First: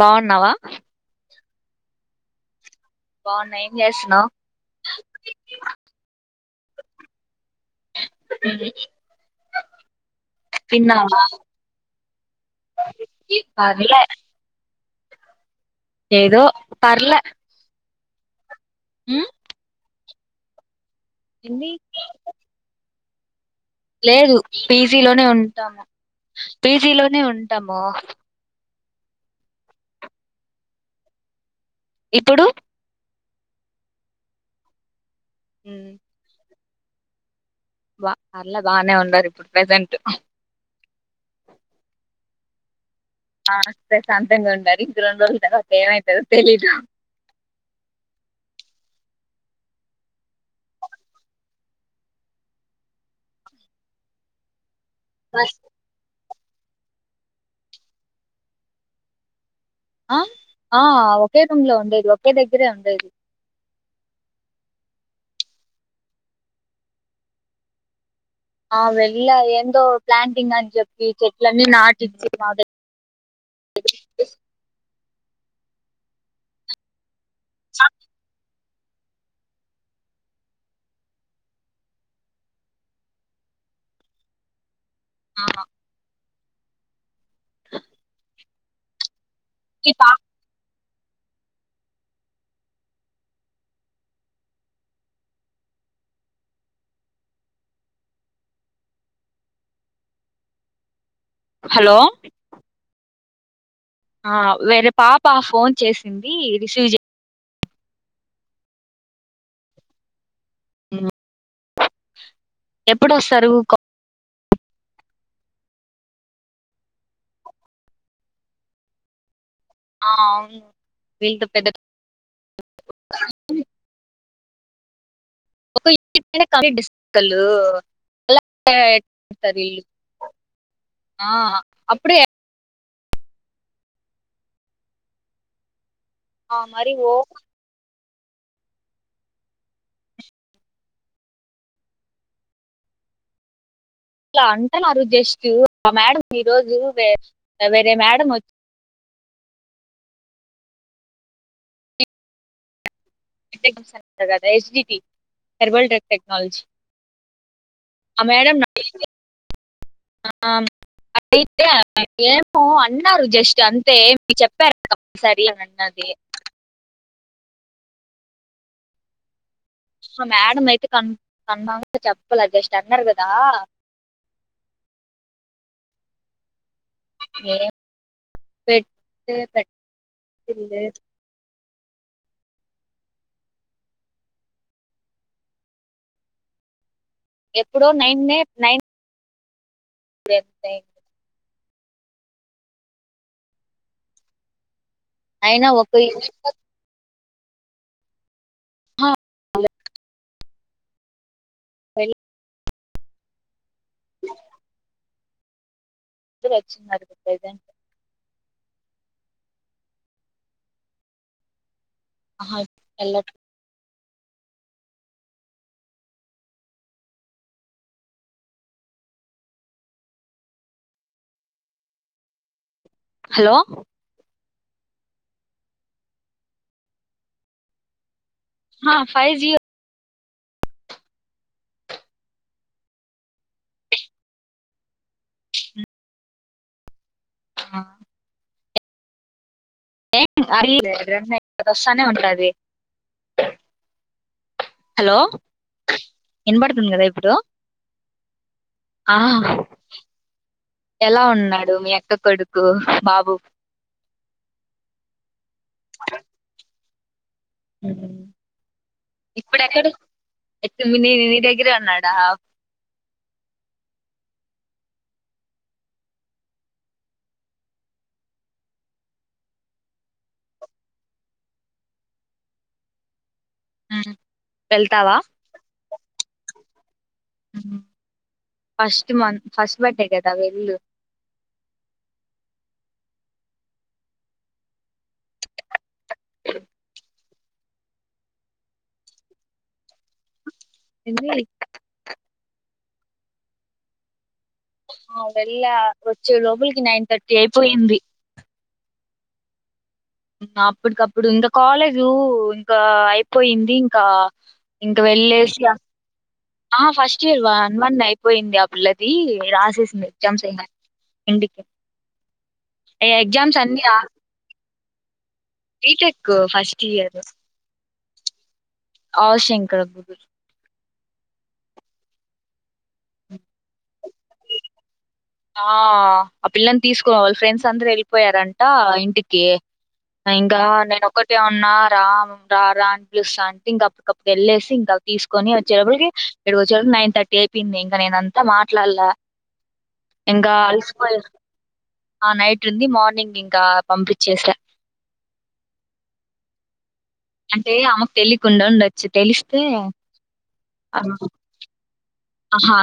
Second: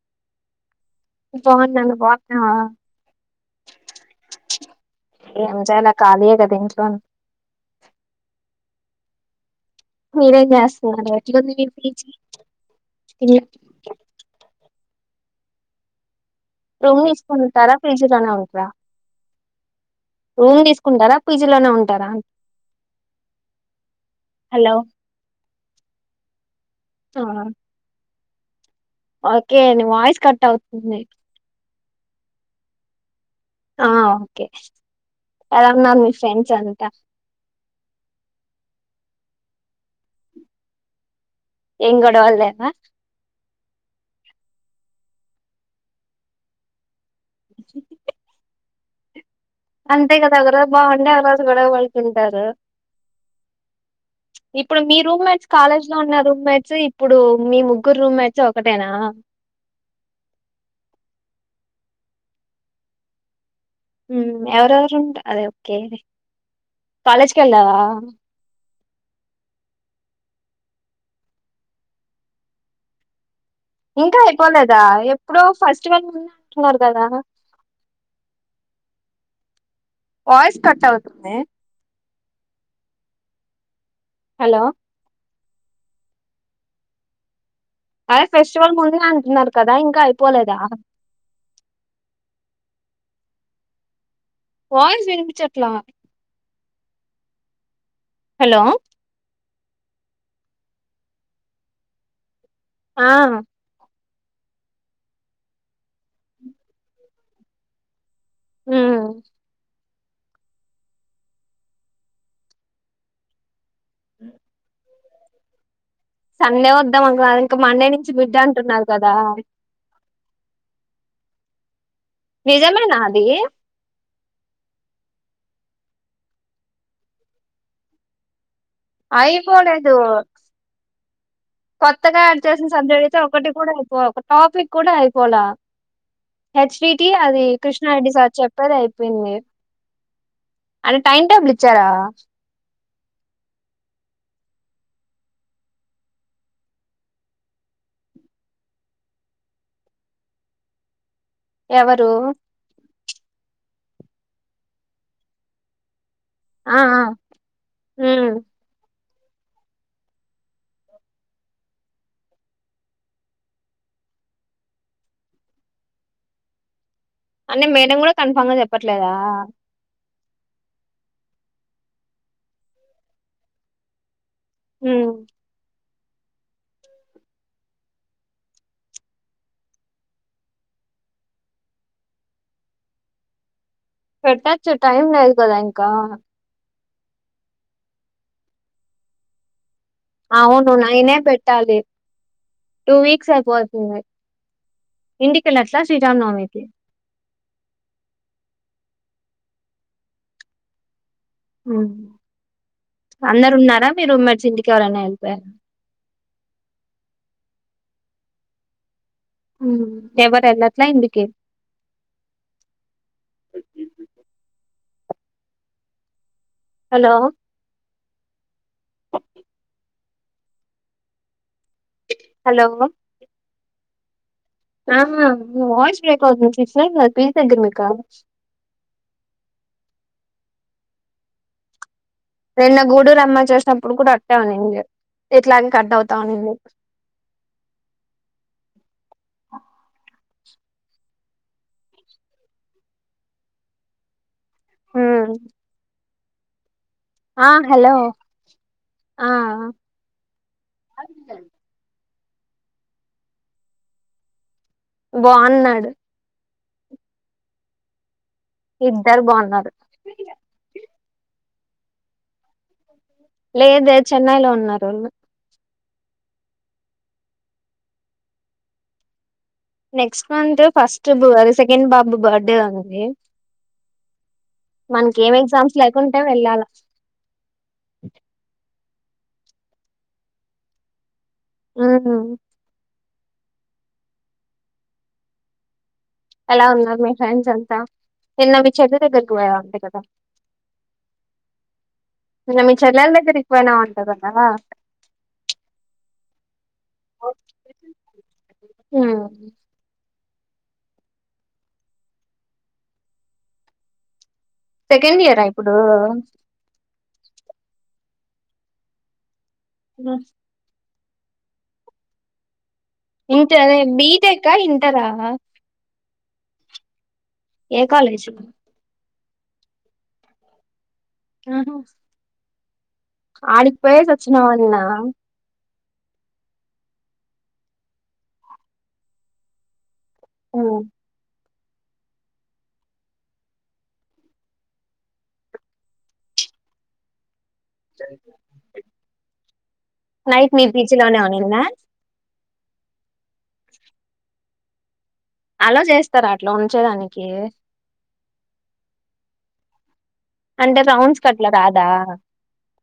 బావున్నావా బావున్నా నువ్ బావున్నావా బావున్నా ఏం చేస్తున్నావ్ ఏం చేయాల ఖాళీయే కదా ఇంట్లో మీరేం చేస్సున్నారు తిన్నావా ఎట్లుంది మీ పీజీ తిన్నారా పర్లే ఏదో రూమ్ పర్లే తీసుకొనివుంటారా పీజీలోనే ఉంట్రా ఉమ్ రూమ్ తీసు కుంటారా పీజీలోనే ఏంది ఉంటారా లేదు హలో పీజీలోనే ఉంటాము పీజీలోనే ఆ ఉంటాము ఓకే అండి వాయిస్ కట్ అవుతుంది ఇప్పుడు ఆ ఓకే అడేమన ఉమ్, మీ ఫ్రెండ్స్ అం తా బా అర్లే బానే ఉన్నారు ఇప్పుడు ప్రజెంట్ ఏం గొడవల్లేవా ఆ ప్రశాంతంగా ఉండారు ఇంక రొండు రోజుల్ తర్వాత ఏమైతదో తెలీదు అంతే కదా ఒకరోజు బాగుండే ఒకరోజు గొడవాడుతుంటారు ఇప్ పుడు మీ రూమ్మేట్స్ కాలేజ్ లో ఉన్నారు బ్యాచ్ ఇప్పుడు మీ ముగ్గురు రూమ్మేట్స్ ఒకటేనా అ ఆ ఒకే రూమ్ లో ఉండేది ఒకే దగ్గరే ఉండేది మ్మ్ ఎవరెవరు ఉంట అది ఓకే కాలేజ్ కెళ్ళావా ఆ వెళ్ళ ఏందో ప్లాంటింగ్ అని చెప్పి చెట్లన్నీ నాటిచ్చ మాద ఇంకా అయిపోలేదా ఇప్పుడు ఫస్ట్వల్ ముంద అంటున్నారు కదా చె వయిస్ కట్ అవుతు హలో ఆ అదే ఫెస్టివల్ ముందు అంటున్నారు కదా ఇంకా అయిపోలేదా వాయిస్ వినిపించట్లా హలో హలో ఆ ఆ వేరే పాప ఫోన్ చేసింది రిసీవ్ చే ఉమ్ ఎప్పుడు ఒస్తారు అ సండే వద్దాం అనుకున్నా ఇంకా మండే నుంచి మిడ్ అంటున్నారు కదా ఆ అవును వీళ్ళతో పెద్ద నిజమేనా అది ఒక యూని న కంప్లీట్ ఇస్తలు అయిపోలేదు ఆ అప్పుడే కొత్తగా యాడ్ చేసిన స ఒకటి కూడా అయిపోల ఒక టాపిక్ కూడా అయిపోల ఆ, హెచ్ మరి డిటి ఓ అది కృష్ణ రెడ్డి సార్ చెప్పేది అయిపోయింది అది టైం టేబుల్ ఇచ్చారా అలా అంటున్నారు జస్ట్ మా మేడం ఈ రోజు వేరే మేడం వచ్చి ఎవరు ఎస్ అంటది H D T herbal drug tech ఆ ఆ ఆ ఉమ్ మేడం ఆ అయితే ఏమో అన్నారు జస్ట్ అంతే మీ చెప్పారగా సరి అని అన్నది అంటే మేడం కూడా కన్ఫామ్ గా చెప్పట్లేదా సో మేడం అయితే కన్ఫర్మ్ గా చెప్పలే జస్ట్ అన్నారు కదా హ్మ్ ఏ పెట్ పెట్ పెట్టచ్చు టైం లేదు కదా ఇంకా ఎప్పుడో నైన్ నైన్ అవును నైనే పెట్ లి టూ వీక్స్ అయిపోతుంది ఇంటికీ అయినా ఎల్లొచ్చ ఒక శ్రీరామ్ నవమికి హ హ్మ్ అందరున్నారు మీ రూమ్మెట్స్ ఇంటికి ఎవరైన ఎల్ స ఫుడ్ తెచ్చుకో నికి వెల్ హ్మ్ ఎవరు ఎల్లట్లా ఇంటికి ఆహా ఎల్లర్ హలో హలో హలో ఆ వాయిస్ బ్రేక్ అవుతుంది సిగ్నల్ ఏది దగ్గర మీక ఫైవ్ జి నిన్న గూడురమ్మ చేసినప్పుడు కూడా అట్టే ఉనండి ఇట్లాగ కట్ అవుతావునండి ఆ అ రె వస్తానే ఉంటది హలో ఎన్‌పాడు తుంధి కదా ఇప్పుడు ఆ హలో ఆ ఎలా ఉన్నాడు మీ అక్క ట్టక ఎడుకు బాబు బాగున్నాడు ఉమ్ ఇద్దరు బాగున్నారు ఎక్క- నీ నీ దగ్గర అన్నాడా లేద చెన్నైలో ఉన్నారు వాళ్ళు నెక్స్ట్ మంత్ ఫస్ట్ బురి సెకండ్ బాబు బర్త్డే ఉంది మనకి వెళ్తావా ఏం ఎగ్జామ్స్ లేకుండా ఇ వెళ్ళాల ఉమ్ ఫస్ట్ మ ఫస్ట్ బట్టే కదా వెళ్ళు ఉమ్ ఎలా ఉనారు మీరు ఫ్రెండ్స్ అంతా నినా మి చందు ధగ్రాకి పోయినావ్ అంటా కద ఎంది నమ్ మి చెలల్ ధగ్రాకి పోయినావ్ అంటా కదా ఆ వెళ్ళా వాచే లోపాల్క్ కి నైన్ థర్టీ అయిపోయింది ఉమ్ అప్పటికప్పుడు ఇంకా కాలేజు ఇంకా అయిపోయింది ఇంకా ఇంక సెకండ్ ఇయరా ఇప్పుడు చ్చ వన్ వన్ అయిపోయింది ఆ పల్లది ఇ రసేసిన్ది ఎగ్జామ్స్ ఇంకా ఇంటికి ఇంత ఎగ్జామ్స్ అదే అన్ని రా బిటెక్ ఆ ఇం ఇంటార టెక్ ఫస్ట్ ఇయర్ ఏ కాలజ ఆవు శంకరబ్బగు ఆహో ఆడికి పోయే సచ్చనావా నినా ఆ ఆ పిల్లని తీసుకున్న వాళ్ళు ఫ్రెండ్స్ అందరుూ వెళ్ళిపోయారంట ఇంటికి ఇంకా నేను ఒకక్కటి న్న రా రా పలు అంటే ఇంకప్పటికప్పుడు వెళ్ళేసి ఇంకా తీసుకొని వచ్చేకి ఏడు వచ్చకి నైన్ థర్టీ అయి చెప్పింది ఇంక నేనంతా మాట్లాడలా ఇంకా నైట్ మీ పీచ్ అలసిపోయి లోనే ఉనిందా నైట్ ఉంది మార్నింగ్ ఇంకా పంపించేస్త అలా చేస్తారా అట్లా ఉంచేదానికి అంటే అమ్మకు తెలియకుండా ఉండొచ్చు తెలిస్తే అంటే రౌండ్స్ కట్లా రాదా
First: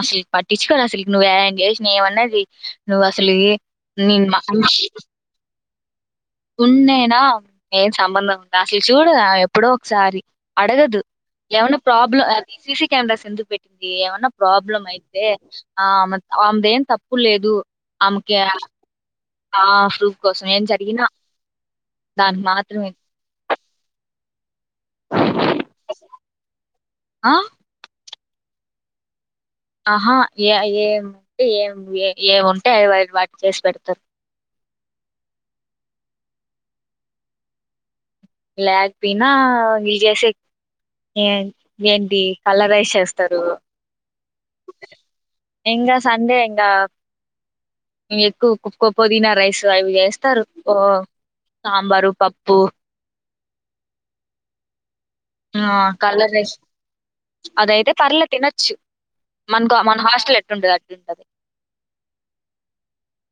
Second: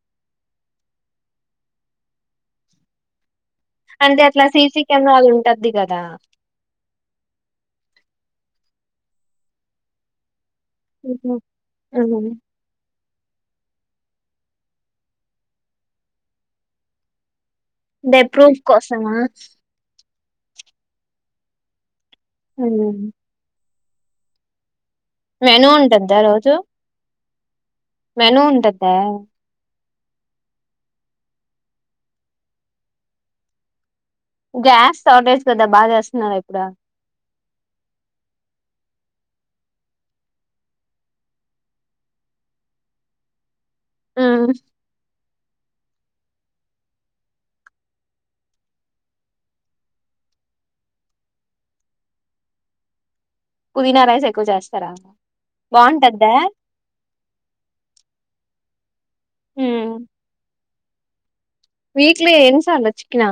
సిక్ పార్టీచ్చ సిక్ ను వరాయి నేమన్నది నువ్వు అసలు అంటే నేను అట్లా మా సీసి కెమెరాలు ఉంటది ది కదా ఉన్నేనా నేం సంబంధం ఉంటా అసలు చూడ ఎప్పుడో ఒకసారి అడగదు హుహు. ఎవనా ప్రాబ్లం హ్మ్. అస కంద సిందు పెట్టింది ఏమన్నా ప్రాబ్లం అయితే ఆ ఆమెది ఏం తప్పు లేదు అంటే ఆమెకి ప్రూఫ్ కోసమా ఆ ట్రూ కోసం ఏం జరిగినా దాని హ్మ్. మాత్రమే మెనూ ఉంటుంద్దా రోజు ఆ మేను ఉంటుంద్దా ఆహా ఏ ఏంటే ఏం ఏ ఏముంటే అది వా వాటి చేసి పెడతారు గ్యాస్ షార్టేజ్ కదా బాగా చేస్తున్నారు ఇప్పుడ లేకపోయినా ఇలు చేసే ఏ ఏంటి కలరైస్ చేస్తారు ఆ ఇంకా సండే ఇంకా, ఎక్కువకో పొదీనా రైస్ అవి చేస్తారు సాంబారు పప్పు పుదీనా రైస్ ఎక్కువ చేస్తారా ఆ కలర్ బాగుంటద్దా రైస్ అదయితే పర్లే తినొచ్చు, మనకు మన హాస్టల్ ఎట్టుండంది అ టది వీట్ల ఎన్సార్ లచ్చికనా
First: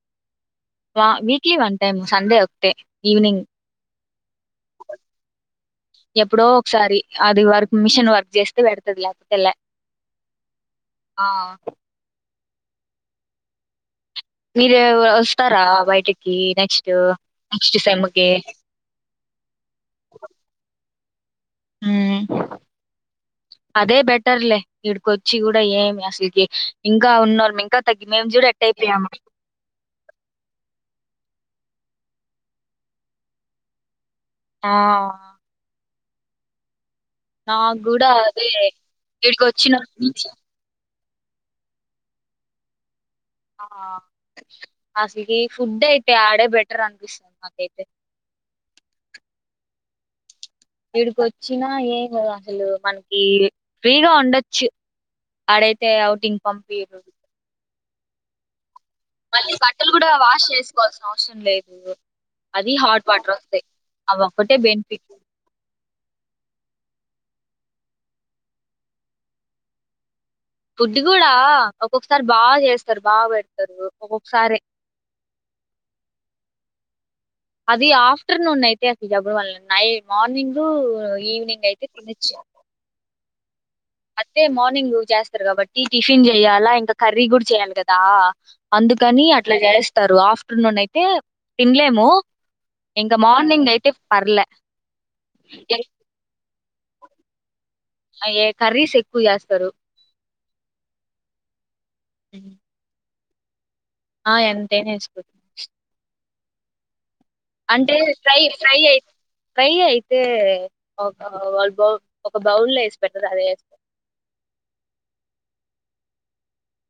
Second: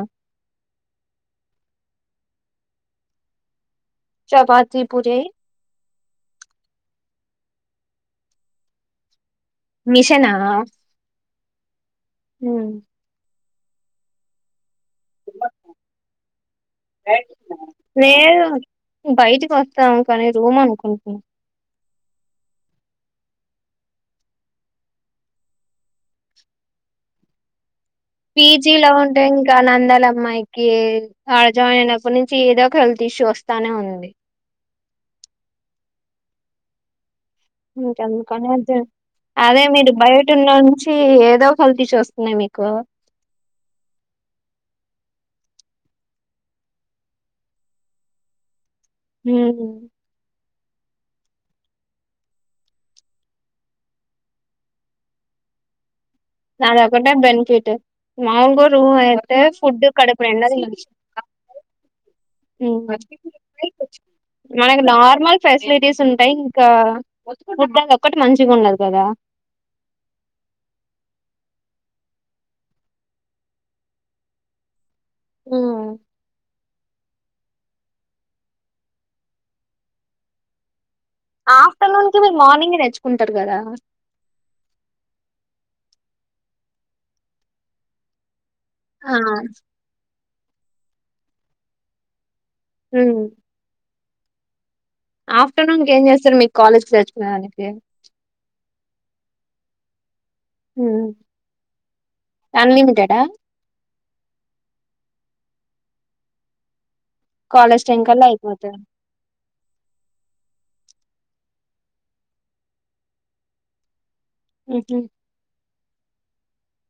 వా వీక్లీ వన్ టైమ్ సండే ఒకటే ఈవినింగ్ చపాతి పూరి ఎప్పుడో ఒకసారి అది వర్క్ మిషన్ వర్క్ చేస్తే పెడతది లేకపోతే లే మిషనా ఆ హుమ్ మీరేవ్వ వస్తారా బయటికి నెక్స్ట్ నెక్స్ట్ సెమ్క్ కీ లేదు హ్మ్ హుమ్మ్ ప్చ్ అదే బెటర్లే ఇడికొచ్చి కూడా ఏమి అసలుకి ఇంకా ఉన్నారు. మీ ఇంకా తగ్గి మేము చూడ ఎట్ పీజీ లో అయిపోయాము ఉంటే ఇంకా నందాల అమ్మాయికి ఆడ జాయిన్ అయినప్పటి నుంచి ఏదో ఒక హెల్త్ ఇష్యూ వస్తానే ఉంది ఆ నాకు కూడా కందుకనే అదే వచ్చేస్తీ ఈడికి అదే మీరు వచ్చినప్పటి నుంచి బయటున్న ఉన్ చి ఏదో హెల్తిస్సు వస్తున్నాయి మీకు ఆ అసలుకి ఫుడ్ అయితే ఆడే బెటర్ అనిపిస్తుంది నాకైతే ఉ మ్ వీడికి వచ్చినా ఏం ల అసలు మనకి ఫ్రీగా ఉండచ్చు ఆడైతే అవుట్ అదొ ఒకటే బెనిఫిట్ మాంగు రు రూమ్ అయితే మళ్ళీ ఫుడ్ బట్టలు కూడా కడుపూ వాష్ నిండా తినోచూ చేసుకోవాల్సిన అవసరం లేదు అది ఉమ్ హాట్ వాటర్ వస్తాయి అవి ఒక్కటే మనకి బెనిఫిట్ నార్మల్ ఫెసిలిటీస్ ఉంటాయి ఇంకా ఫుడ్ అదిఒక్కటి మంచిగా ఉన్నది కదా ఇది కూడా ఒక్కొక్కసారి బాగా చేస్తారు బాగా పెడతారు ఒక్కొక్కసారి హుమ్ అది ఆఫ్టర్నూన్ అయితే అసలు చెప్పబల్లె నై మార్నింగ్ ఈవినింగ్ అయితే ఆఫ్టర్నూన్ కి మీరు మార్నింగే తెచ్చుకున్ టారు కదా అంతే మార్నింగ్ చేస్తారు కాబట్టి టిఫిన్ చెయ్యాలా ఇంకా కర్రీ కూడా చెయాలి కదా ఆ అందుకని అట్లా చేస్తారు ఆఫ్ నూన్ అయితే తినలేము ఇంగ హ్మ్. మార్నింగ్ అయితే పర్లే ఆఫ్టర్నూన్ ఏ- గేమ్చేస్తారు మీకు కాలేజ్ తెచ్చుకునేదానికి అయ్యే కర్రీస్ ఎక్కువ చేస్తారు ఉమ్. అన్లిమిటెడ్ ఆ ఆ ఎంతైనా వేసుకోవచ్చు కాలేజ్ అంటే టైం కల్లా ఫ్రై ఫ్రై అయిపోతది అయి ఫ్రై అయితేఓ క వాళ్ళు బౌ ఒక బౌలో వేసి పెడతది అదే ఎస్ ఉంహు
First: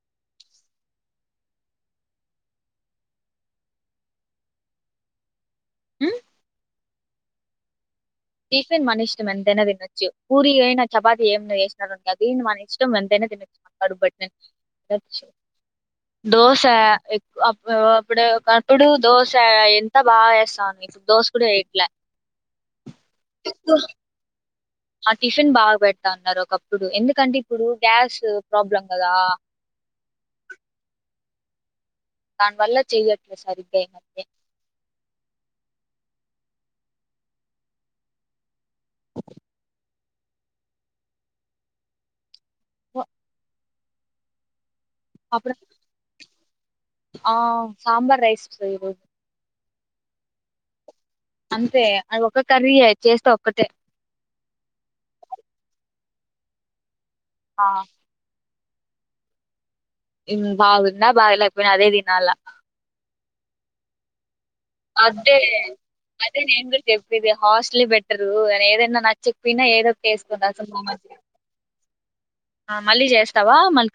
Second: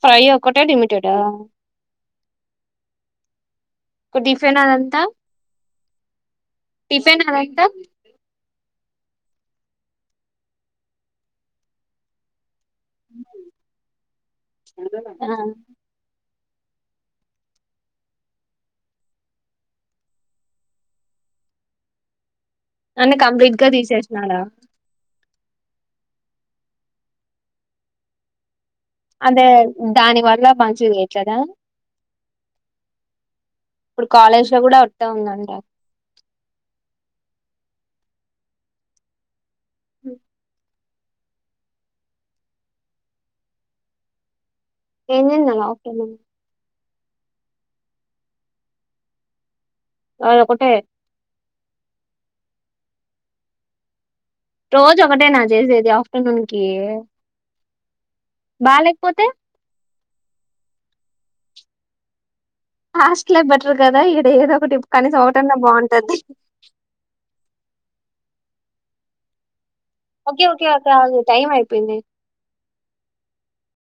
ఫ్రై ఒకటే లిమిటెడ్ ఆ ఇక డిఫిన్ అదంతా ఉమ్ టిఫెన్ అదంతా టిఫిన్ మన ఇష్టం ఎంతైనా తినొచ్చు పూరి అయినా చపాతి ఏమనా చేసినారనుకో అది మన ఇష్టం మనం ఎంతైనా తినచ్చు కడుపు బట్టే ఆ దోశ ఎ అప్పుడు ఒక అప్పుడు దోశ ఎంత బాగా వేస్తాను ఇప్పుడు దోశ కూడా వేయట్లా అన్న కంప్లీట్ గా తీసేసినారా ఆ టిఫిన్ బాగా పెడతాన్నారు ఒకప్పుడు ఎందుకంటే ఇప్పుడు గ్యాస్ ప్రాబ్లం కదా అదే, దాని వల్ల మంచిగ చేయట్లేదా? దాన్ వల్ల చెయ్యట్ ఇప్పుడు కాలేజ్ల కూడ అట్టే ఉందంట. ఉమ్ వా ఏం తిన్నవ్ ఆఫ్టర్నూన్? ఆ సాంబర్ రైసొస్తది ఈరోజు అది ఒకటే అంతే, అది ఒక కర్రీయే, చేస్తే ఒక్కటే. రోజు ఒకటేనా చేసేది, ఆఫ్టర్నూన్ కి? ఆ బాలేక్పోతే? ఉమ్ బాగున్న, బాలేకపోయిన అదే తినాల. హాస్ట్లే బెటర్ కదా, ఇడ ఏదో ఒకటి కనీసం అద్దె, ఒకటన్నా బాగుంటది అదే నేన్ కూడా చెప్పేది హాస్టలే బెటర్. డు అనె ఏదన్నా నాక్ చెప్పిన ఏదోక్ ఓకే ఓకే ఒక టైం అయిపోయింది ఆ మళ్ళీ చేస్తావా మల్ కా